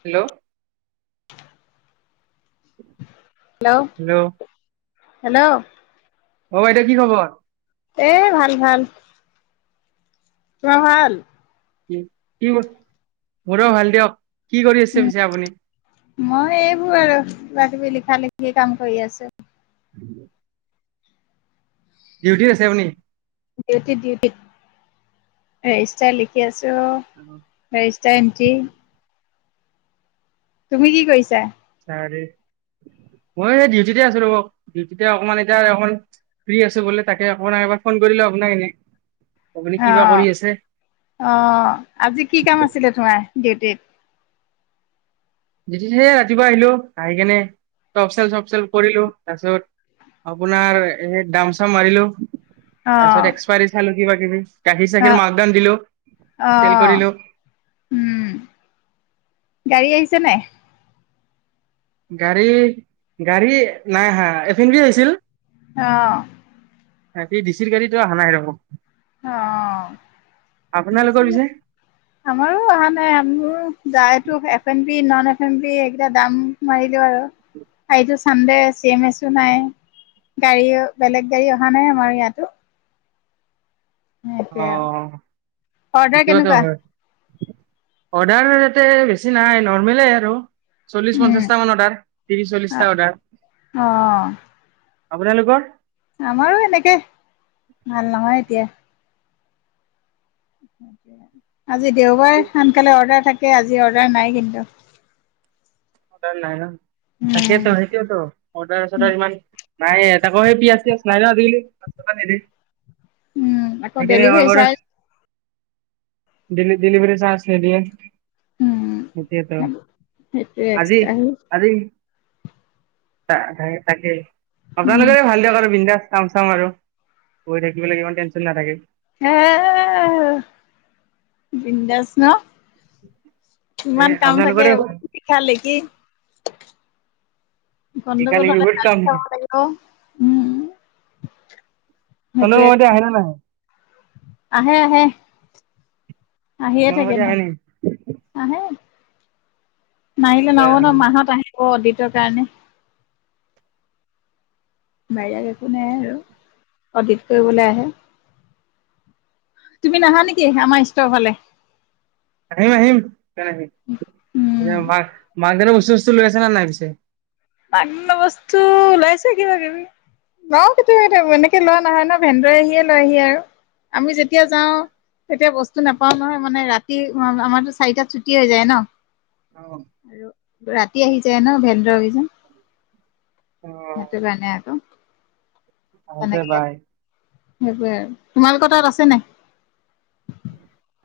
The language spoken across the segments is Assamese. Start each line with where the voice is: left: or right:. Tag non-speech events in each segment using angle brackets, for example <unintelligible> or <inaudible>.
right: হেল্ল' উ <unintelligible> হেল্ল'
left: হেল্ল'
right: অ বাইদেউ কি খবৰ?
left: এ ভাল ভাল তোমাৰ ভাল?
right: কি মোৰো ভাল দিয়ক। কি কৰি আছে পিছে আপুনি?
left: মই এইবোৰ আৰু কিবাকিবি, লিখা-লিখি কাম কৰি আছো।
right: উম <unintelligible> ডিউটিত আছে আপুনি?
left: ডিউটি-ডিউটি, ৰেজিষ্টাৰ লিখি আছোঁ। ত ৰেষ্ট টাইম কি? তুমি কি কৰিছা?
right: মই ডিউটিতে আছো ৰব, ডিউটিতে অকমান এতিয়া অকমান ফ্ৰী আছো বোলে তাকে অকমান আপোনাক ফোন কৰিলো আপোনাক এনেই
left: অ, অহ, আজি কি কাম আছিলে তোমাৰ? ডিউটিত?
right: ডিউটি হে ৰাতিপুৱা আহিলো, আহি কেনে চপ-চেল, চফ-চেল কৰিলো তাৰপিছত আপোনাৰ এ দাম-চাম মাৰিলো। তাৰ
left: অ',
right: পিছত এক্সপায়াৰী চালো কিবা-কিবি, গাখীৰ-চাখীৰ
left: অ',
right: মাকডন দিলো চেল
left: অ',
right: কৰিলো।
left: উম, গাড়ী আহিছে নাই?
right: গাড়ী-গাড়ী নাই আহা, এদিনহে আহিছিল।
left: অহ
right: তাকে, ডিচিৰ গাড়ীটো অহা নাই ৰব,
left: অ,
right: আপোনালোকৰ
left: গুচি গল,
right: পিছে
left: আমাৰো অহা নাই মোৰ যায়তো এফ এন বি ন এইকেইটা দাম মাৰিলো আৰু এটো চানডে চি এম এছো নাই, গাড়ী বেলেগ গাড়ী অহা নাই আমাৰ ইয়াতো সেইটোৱে আৰু',
right: অ'
left: অৰ্ডাৰ
right: সেইটোতো
left: কেনেকুৱা?
right: হয় অৰ্ডাৰ ইয়াতে বেছি নাই নৰ্মলে আৰু চল্লিশ
left: উম
right: পঞ্চাশটা মান অৰ্ডাৰ, ত্ৰিশ চল্লিশটা অৰ্ডাৰ,
left: অ
right: আপোনালোকৰ
left: আমাৰো এনেকে ভাল নহয় এতিয়া আজি দেওবাৰ সোনকালে অৰ্ডাৰ থাকে, আজি অৰ্ডাৰ নাই কিন্তু।
right: অৰ্ডাৰ নাই ন?
left: উম
right: তাকেতো, সেইটোৱেটো,
left: উম
right: অৰ্ডাৰ-চৰ্দাৰ ইমান নাই তাকো সেই পিয় ফেৰলভলি পাচ টকাত নিদিয়ে।
left: উম, আকৌ ডেলিভাৰী চাৰ্জ
right: ডেলি-ডেলিভাৰি চাৰ্জ নিদিয়ে।
left: উম
right: সেইটোৱে টো,
left: সেইটো এক্সট্ৰা
right: আজি-আজি তা তা তাকে
left: উম
right: আপোনালোকৰে ভাল দিয়ক আৰু বিন্দাছ চাম-চাম আৰু গৈ থাকিব লাগিব ইমান টেনশ্যন নাথাকে।
left: হে বিন্দাছ ন
right: এ
left: ইমান কাম থাকে
right: আপোনালোকৰে ভাল
left: লিখা-লিখি, গণ্ডগোল
right: একেলগে
left: হ'লে
right: বহুত
left: গালি
right: কাম
left: খাব লাগিব, উম
right: হেল্ল
left: সেইটোৱে
right: সিহঁতি আহিলে নাই
left: আহে আহে আহিয়ে
right: চন্দন
left: থাকে
right: মামাহতি
left: ন
right: আহে নেকি?
left: আহে নাহিলে নহব ন মাহত আহিব দ কাৰণে বেলেগ একো নাই আৰু অডিত কৰিবলে আহে তুমি নাহা নেকি আমাৰ ষ্টৰৰ ফালে
right: আহিম আহিম।
left: উম
right: মানুহ জনে কইছো জুইতো লৈ আছে নাই পিছে
left: অন্য বস্তু ওলাইছ কিবা কিবি, লওঁ কেতিয়াবা কেতিয়াবা এনেকে লোৱা নহয় ন ভেন্দ্ৰৰিঙে আহি লৈহি আৰু আমি যেতিয়া যাওঁ তেতিয়া বস্তু নাপাও নহয় মানে ৰাতি আমাৰতো চাৰিটাত ছুটি হৈ যায় ন আৰু
right: <unintelligible>
left: ৰাতি আহি যায় ন ভেন্দ্ৰ অভিযান সেইটো কাৰণে আৰু
right: থাকক দে বাই
left: সেইটোৱে আৰু তোমালোকৰ তাত আছে নাই?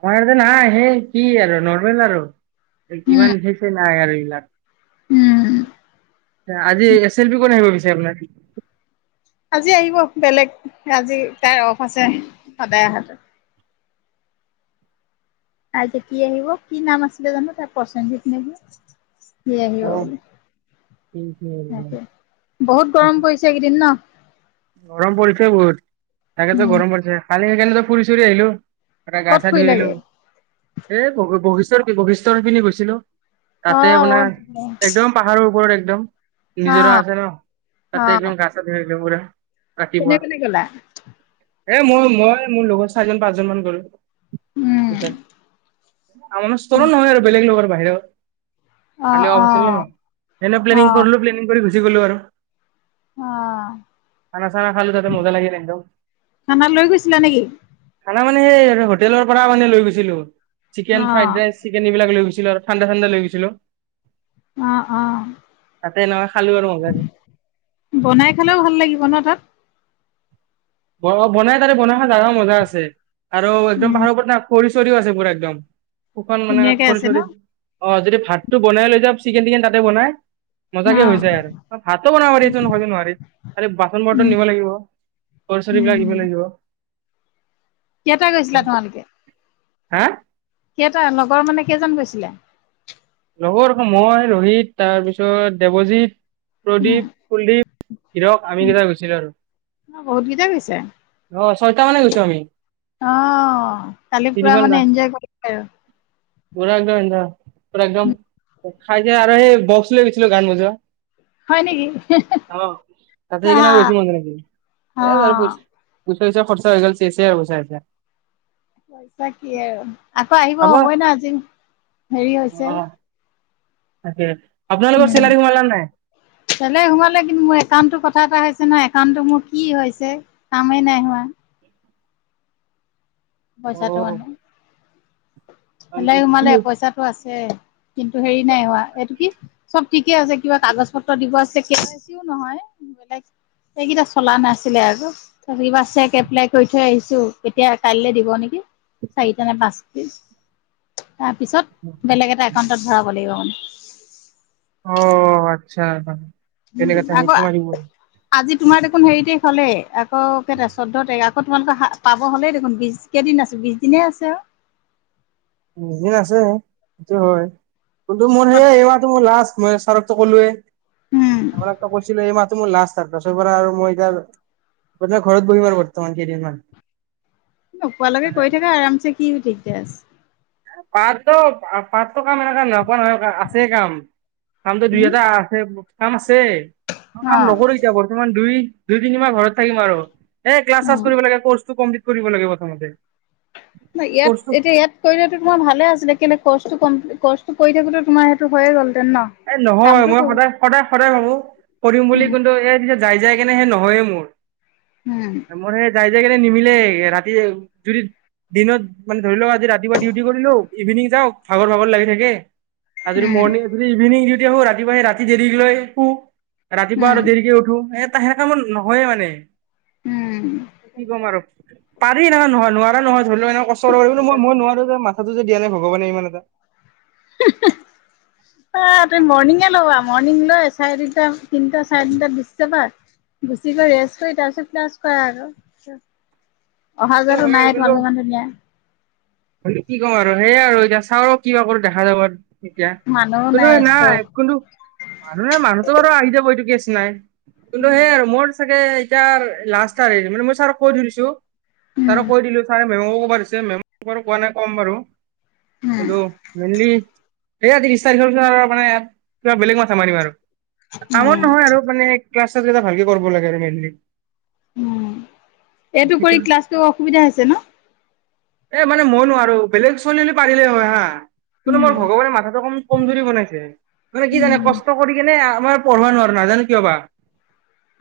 right: আমাৰ নাই সেই কি আৰু নৰ্মেল আৰু
left: উম,
right: ইমান বেছি নাই আৰু
left: উম।
right: এইবিলাক আজি এছ এল পি কোনে আহিব পিছে আপোনাৰ
left: আজি আহিব বেলেগ আজি তাই অফ আছে সদায় আহে আজি কি আহিব কি নাম আছিলে জানো তাই পচেনজিত নেকি সি আহিব,
right: অ'
left: বহুত গৰম পৰিছে এইকেইদিন ন
right: গৰম পৰিছে বহুত তাকেতো
left: উম,
right: গৰম পৰিছে কালি সেইকাৰণে ফুৰি চুৰি আহিলো পোৰা গা
left: ক'ত
right: চা ধুই আহিলোঁ
left: ফুৰিলাগে?
right: এ বহুত বশিৰ বশিষ্টৰ সেইপিনে গৈছিলো তাতে
left: অ',
right: আপোনাৰ
left: অ',
right: একদম পাহাৰৰ ওপৰত এক <unintelligible> নিজৰা
left: অ',
right: আছে ন তাতে
left: অ',
right: একদম গা চা ধুই আহিলোঁ পুৰা
left: কোনে
right: ৰাতিপুৱা।
left: কোনে গ'লা
right: এ মই মই মোৰ লগত চাৰিজন পাঁচজন মান গলো
left: উম,
right: <unintelligible> বাহিৰত
left: অ',
right: কালি অফ আছিল
left: অ',
right: ন এনে প্লেনীং
left: অ',
right: কৰিলো প্লেনীং কৰি গুচি গুচি গলো আৰু
left: অ'।
right: খানা-চানা খালোঁ, তাতে মজা লাগিল একদম।
left: খানা লৈ গৈছিলা নেকি?
right: খানা মানে সেই হোটেলৰ পৰা মানে লৈ গৈছিলোঁ। চিকেন ফ্ৰাইড
left: অ',
right: ৰাইচ, চিকেন এইবিলাক লৈ গৈছ ছিলো আৰু ঠাণ্ডা-ঠাণ্ডা লৈ গৈছিলোঁ।
left: অ' - অ'।
right: এনেকা খালো আৰু মজাকে।
left: বনাই খালেও ভাল লাগি ব ন' তাত?
right: ব- বনায়। তাৰে বনাই খা জাগা মজা আছে। আৰু একদম
left: উম,
right: পাহাৰৰ ওপৰত ন' খৰিচ চৰিও আছে পুৰা একদম। শুকান মানে
left: ধুনীয়াকে
right: খৰি-
left: আছে ন?
right: চৰি। অ' যদি ভাতটো বনাই লৈ যা চিকেন-টিকেন তাতে বনায়। মজাকে হৈ
left: অ'।
right: যায় আৰু। অ' ভাতো বনাব পাৰি। ইতো নহলে নোৱাৰি। খালি বাচন-বৰ্তন
left: উম,
right: নিব লাগিব। চৰিবিলাক আনিব
left: উম,
right: লাগিব।
left: কেইটা গৈছিলা তোমালোকে?
right: হা?
left: কেইটা লগৰ মানে কেইজন গৈছিলা?
right: লগৰ মই, ৰোহিত। তাৰপিছত দেৱজিত
left: উম,
right: প্ৰদীপ, কুলদীপ, হিৰক আমি কেইটা গৈছিলোঁ
left: বহুত কেইটা গৈছে।
right: আৰু। ছয়টামানে গৈছোঁ আমি।
left: অ' কালি পুৰা
right: তিনিখন গান
left: মানে এনজয় কৰি আৰু।
right: পুৰা একদম পুৰা একদম খাইছে আৰু সেই বক্স লৈ গৈছিলোঁ, গান বজোৱা।
left: হয় নেকি?
right: অ'। তাতে
left: অ',
right: সেইকাৰণে <unintelligible> নেকি? এই আৰু পইছ পইছা কৰিছা হৈ গ'ল। চেছে আৰু পইছা।
left: পইছা কি আৰু। আকৌ আহিব
right: আপোনাৰ
left: হবই ন' আজি। হেৰি পিছে।
right: অ তাকে। আপোনালোকৰ
left: উম,
right: চেলাৰী সোমালা নাই
left: চেলাৰী সোমালে। কিন্তু মোৰ একাউণ্টো কথা এটা হৈছ একাউন্টো মোৰ কি হৈছে? কামে নাই হোৱা।
right: অ
left: পইছাটো মানে। চেলাৰী
right: কি
left: সোমালে। পইছাটো আছে। কিন্তু হেৰি নাই, এইটো কি চব ঠিকে আছে কিবা কাগজ পত্ৰ দিব আছে কেৱাই চিও নহয় বেলেগ এইকেইটা চলা নাছিলে আৰু আজিবা চেক এপ্লাই কৰি থৈ আহিছো এতিয়া কাইলে দিব দিব নেকি? চাৰিটা নে পাঁচ উ তাৰপিছত বেলেগ এটা একাউণ্টত ভৰাব লাগিব মানে
right: অ আচ্ছা কেনে <unintelligible> কা চানি
left: আকৌ
right: মাৰিব
left: আজি তোমাৰ দেখোন হেৰি তাৰিখ হলেই অ কেই তা চৌধ তাৰিখ হলেই আক তোমালোকৰ পাব হ'লেই দেখোন বিশ কেইদিন আছো বিশ দিনে আছে আৰু
right: দিন আছে সেইটো হয় কিন্তু মোৰ
left: আৰু
right: এইবাৰতো মোৰ লাষ্ট মই চাৰকতো ক'লোয়ে
left: উম
right: আমাৰ একটা কৈছিলে এই মাত মোৰ লাষ্ট আৰু তাৰ পাছৰ পৰা আৰু মই এতিয়া বৰ্তমান ঘৰত বহি আৰু বৰ্তমান কেইদিনমান
left: নোপোৱালৈকে
right: মানে
left: কৰি থাকা আৰামচে কি দিকদাৰ আছে
right: পাঁচো পচ কাম এনেকোৱাই নহয় আছে কাম কামটো দুই
left: উম
right: এটা আছে কাম আছে আছে কাম
left: অ
right: নকৰো এতিয়া বৰ্তমান দুই দুই তিনি মাহ ঘৰত থাকিম আৰু এ ক্লাছ চালাছ
left: উম।
right: কৰিব লাগে ৰ্কাচতো কম্পিলীত কৰিব লাগে প্ৰথমতে
left: ন
right: কৰ্চটো
left: ইয়াত এতিয়া ইয়াত কৰিলে তোমাৰ ভালে আছিলে কিন্ত ক্ ৰ্কচ তো কৰি থাকোতে তোমাৰ সেইটোয়ে হৈ গ'ল
right: এ নহয় মই সদায় সদায় সদায় ভাবো কৰিম বুলি
left: উম
right: কিন্তু এই যেতিয়া যাই যাই কেনে সেই নহয়ে মোৰ
left: উম
right: মোৰ সেই যাই যাই কিনে নিমিলে ৰাতি যদি দিনত মানে ধৰি লওক আজি ৰাতিপুৱা ডিউটি কৰিলো ইভিনিং যাওক ভাগৰ ভাগৰ লাগি থাকে আৰু যদি
left: উম
right: মৰ্ণিং ইভিনং ডিউটি আহো ৰাতিপুৱাহে ৰাতি দেৰি লৈ শো ৰাতিপুৱা
left: উম
right: আৰু দেৰিকে উঠো এ সেনে কামত নহয়ে মানে
left: উম।
right: কি কম আৰু পাৰি না নহয় নোৱাৰা নহয় ধৰি লওঁ এনেক কষ্ট কিন্ত মই নোৱাৰো দেই মা কটো যে দিয়া নাই ভগৱানে ইমান এটা
left: ও হো অ তুমি মৰ্নিং এ লবা মৰ্নিং লৈ চাৰে তিন টা তিনিটা চাৰে তিনিটাত গুছি যাবা গুছি গৈ ৰেষ্ট কৰি তাৰ পিছত ক্লাছ কৰা আৰু অহা
right: এই
left: যোৱাটো
right: হয়
left: নাই
right: কিন্তু
left: তোমালোকে মানুহে নিয়া
right: কি ক'ম আৰু সেইয়াই আৰু এতিয়া চাওঁ আৰু কিবা কৰো দেখা যাব এতিয়া
left: মানুহো
right: কোনো
left: ষ্টপ
right: নাই কিন্তু মানুহ জন বাৰু আহি যাব এইটোক নাই বোলো সেই আৰু মোৰ চাগে, এতিয়া আৰ লাষ্ট আৰ মানে মই ছাৰক কৈ থৈ দিছোঁ,
left: উম।
right: ছাৰক কৈ দিলো ছাৰে- মেমো কোৱাদ হৈছে মেম, বাৰু কোৱা নাই ক'ম বাৰু,
left: উম
right: হলেওঁ মেইনলী, সেয়া ত্ৰিশ -তাৰিখৰ পিছত আৰু মানে কিবা বেলেগ মাথা মাৰিম আৰু, কামত
left: উম
right: নহয় আৰু মানে, ক্লাচ - চাচ এতিয়া ভালকে কৰিব লাগে আৰু মেইনলি।
left: উম এইটো
right: সেইটো
left: কৰি ক্লাছটো অসুবিধা হৈছে ন',?
right: এ', মানে মই নোৱাৰো বেলেগ ছোৱালী পাৰিলেই হয় হা', কিন্তু
left: উম
right: মোৰ ভগৱানে মাথাটো কম- কমজুৰি বনাইছে। মানে কি জানে
left: উম
right: কষ্ট কৰি কিনে, আমাৰ পঢ়বা নোৱাৰো, নাজানো কিয় বা',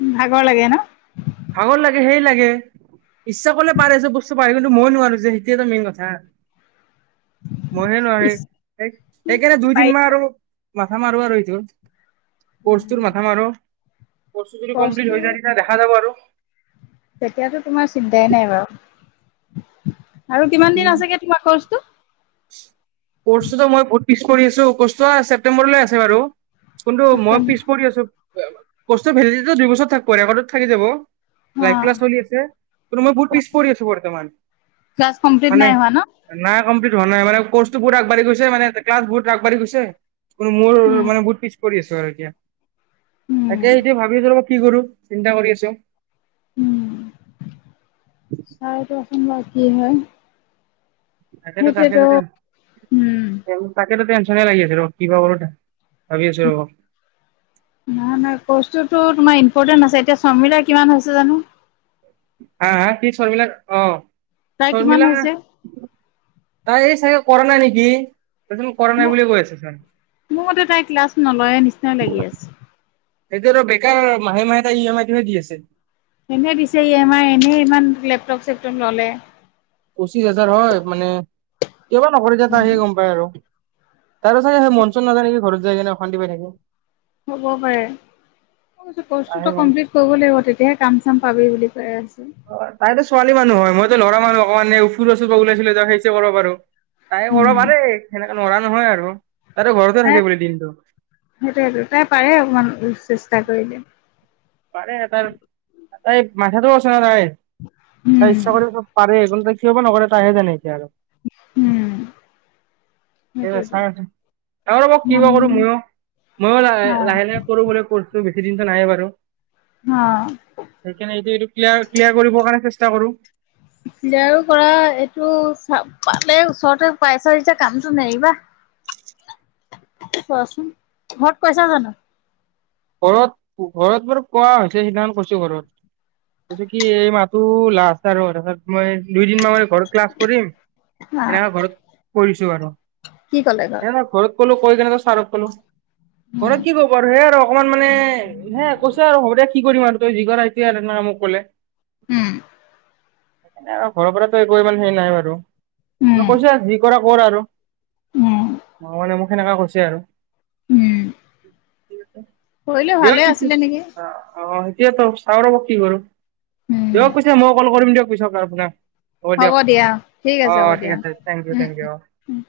left: উম ', ভাগৰ লাগে ন',
right: ভাগৰ লাগে সেই লাগে ইচ্ছা কৰিলে পাৰে, চব বস্তু পাৰে কিন্তু মই নোৱাৰো যে, সেইটোৱেতো মেইন কথা। ময়ে
left: পিছ
right: নোৱাৰিম, এই কাৰনে দুই-দিন মান
left: পাৰিলে
right: আৰু মাথা মাৰো আৰু এইটোত, কৰ্চটোৰ মাথা মাৰ অহ', কৰ্চটো যদি কমপ্লিট হৈ যায় তেতিয়া দেখা যাব আৰু,
left: তেতিয়াতো তোমাৰ চিন্তাই নাই বাৰু, আৰু কিমান দিন আছেগে তোমাৰ কৰ্চটো?
right: কৰ্ছটোতে মই বহুত পিছ পৰি আছো, কৰ্চটো ছেপটেম্বৰলৈ আছে বাৰু কোনটো মই পিছ
left: ছেপ্টেম্বৰ
right: পৰি আছো, কৰ্চটো ভেলিদেটি দুই বছৰত থাকিব, ৰেকৰ্ডত থাকি যাব।
left: অ
right: লাইভ ক্লাছ চলি আছে, কিন্তু মই বহুত পিছ পৰি আছো বৰ্তমান,
left: ক্লাছ কমপ্লিট
right: মানে
left: নাই হোৱা ন'?
right: নাই কমপ্লিট হোৱা নাই মানে, কৰ্চটো বহুত আগবাঢ়ি গৈছে, মানে ক্লাছ বহুত আগবাঢ়ি গৈছে। মোৰ
left: উম
right: মানে বহুত পিছ, পৰি আছো আৰু এতিয়া,
left: উম
right: তাকে সেইটো ভাবিছিলোঁ কি কৰো, চিন্তা কৰি আছো?
left: উম বাকী হয়, সেইটোৱেতো উম
right: তাকেটো-তাকেটো <unintelligible> লাগি আছে ৰ কিবা কৰ ভাবি আছো ৰব।
left: নাই-নাই কৰ্চোটো তোমাৰ ইম্পৰ্টেণ্ট আছে, এতিয়া শৰ্মিলাৰ কিমান হৈছে জানো?
right: হা-হা কি শৰ্মিলা অ,
left: তাই কিমান
right: শৰ্মিলা
left: হৈছে?
right: তাই এই চাগে কৰা নাই নেকি? তাৰচোন কৰা নাই
left: ম
right: বুলি কৈ আছে চোন
left: মোৰ মতে তাই ক্লাছ নলয়ে নিচিনাই লাগি আছে।
right: সেইটো আৰু বেকাৰ মাহে-মাহে তাই এম আইটোহে দি আছে।
left: এনে দিছে ই এম আই, এনে ইমান লেপটপ- চেপটপ ল'লে।
right: পঁচিছ হাজাৰ হয় মানে কিয় বা নকৰে যে, তাইহে গম পায় আৰু তাৰো চাগে, হে মঞ্চন-চনন নাযায় নেকি ঘৰত? যায় কেনে অশান্তি পাই থাকে।
left: হ'ব পাৰে, মই কৈছোঁ- কোৰ্চটো
right: তাইহে
left: তই
right: গম
left: কমপ্লিট কৰিব লাগিব, তেতিয়াহে কাম-চাম পাবি বুলি ত <unintelligible>
right: অ তাই ছোৱালী মানুহ হয়, মইটো লৰা মানুহ অকমান ফুৰ ওচৰ পৰা ওলাইহে কৰিব পাৰো। তাই গৰ বাৰে খেনে <unintelligible> ল'ৰা নহয় আৰু তাইতো ঘৰতে
left: সে
right: থাকে বোলে দিনটো
left: সেইটো-সেইটো তাই পাৰে অকমান চেষ্টা কৰিলে।
right: পাৰে হ তাৰ <unintelligible> তাকে মাথাতো আছে না তাই ত
left: উম,
right: ইচ্ছা কৰিব পাৰে এইতে কিয় বা নকৰে, তাইহে জানে এতিয়া আৰু
left: উম,
right: এ
left: সেইটোয়েটো
right: চাৰ। <unintelligible> অ' ৰব কিবা কৰোঁ ময়ো। ময়ো
left: অ,
right: লাহ- লাহে - লাহে কৰোঁ বুলি কৈছোঁ সেইদিনটো নায়ে বাৰু।
left: অ'।
right: সেইকাৰণে এইটো এইটো ক্লিয়াৰ ক্লিয়াৰ কৰিবৰ কাৰণে চেষ্টা কৰো
left: লও কৰা, এইটো চা পালে ওচৰতে পাইছা যেতিয়া, কামটো নেৰিবা। চোৱাচোন, ঘৰত কৈছা জানোঁ?
right: ঘৰত- ঘৰত বাৰু কোৱা হৈছে। সিদিনাখন কৈছোঁ ঘৰত। গতিকে এই মাহটো লাষ্ট আৰু <unintelligible> ত মই দুইদিন মান মানে ঘৰত ক্লাছ কৰিম।
left: হা
right: এনেকা ঘৰত কৈ দিছোঁ আৰু।
left: কি ক'লে
right: এনে ঘৰত ক'লো কৈ কেনে জাষ্ট চাৰক ক'লোঁ। ঘৰত
left: উম,
right: কি কব আৰু? সেয়া আৰু মানে এনে কৈছে আৰু হব দে এ কি কৰিম আৰু। তই যি কৰা এতিয়া এনেকে মোক ক'লে।
left: উম।
right: সেইকাৰণে আৰু ঘৰৰ পৰাতো একো ইমান সেই নাই বাৰু। তো
left: উম,
right: কৈছে যি কৰা কৰ আৰু।
left: উম,
right: মই মানে মোক সেনেকা কৈছে আৰু। <inaudible>
left: পঢ়িলে
right: দিয়ক
left: ভালে
right: পিছে
left: আছিলে নেকি?
right: অ অ' সেইটোৱেতো। চাওঁ ৰব, কি কৰোঁ।
left: উম,
right: দিয়ক পিছে। মই কল কৰিম দিয়ক। পিছত লাভ নাই।
left: হ'ব দিয়া। ঠিক আছে। হ'ব দিয়া।
right: Thank you
left: um,
right: thank you O
left: um.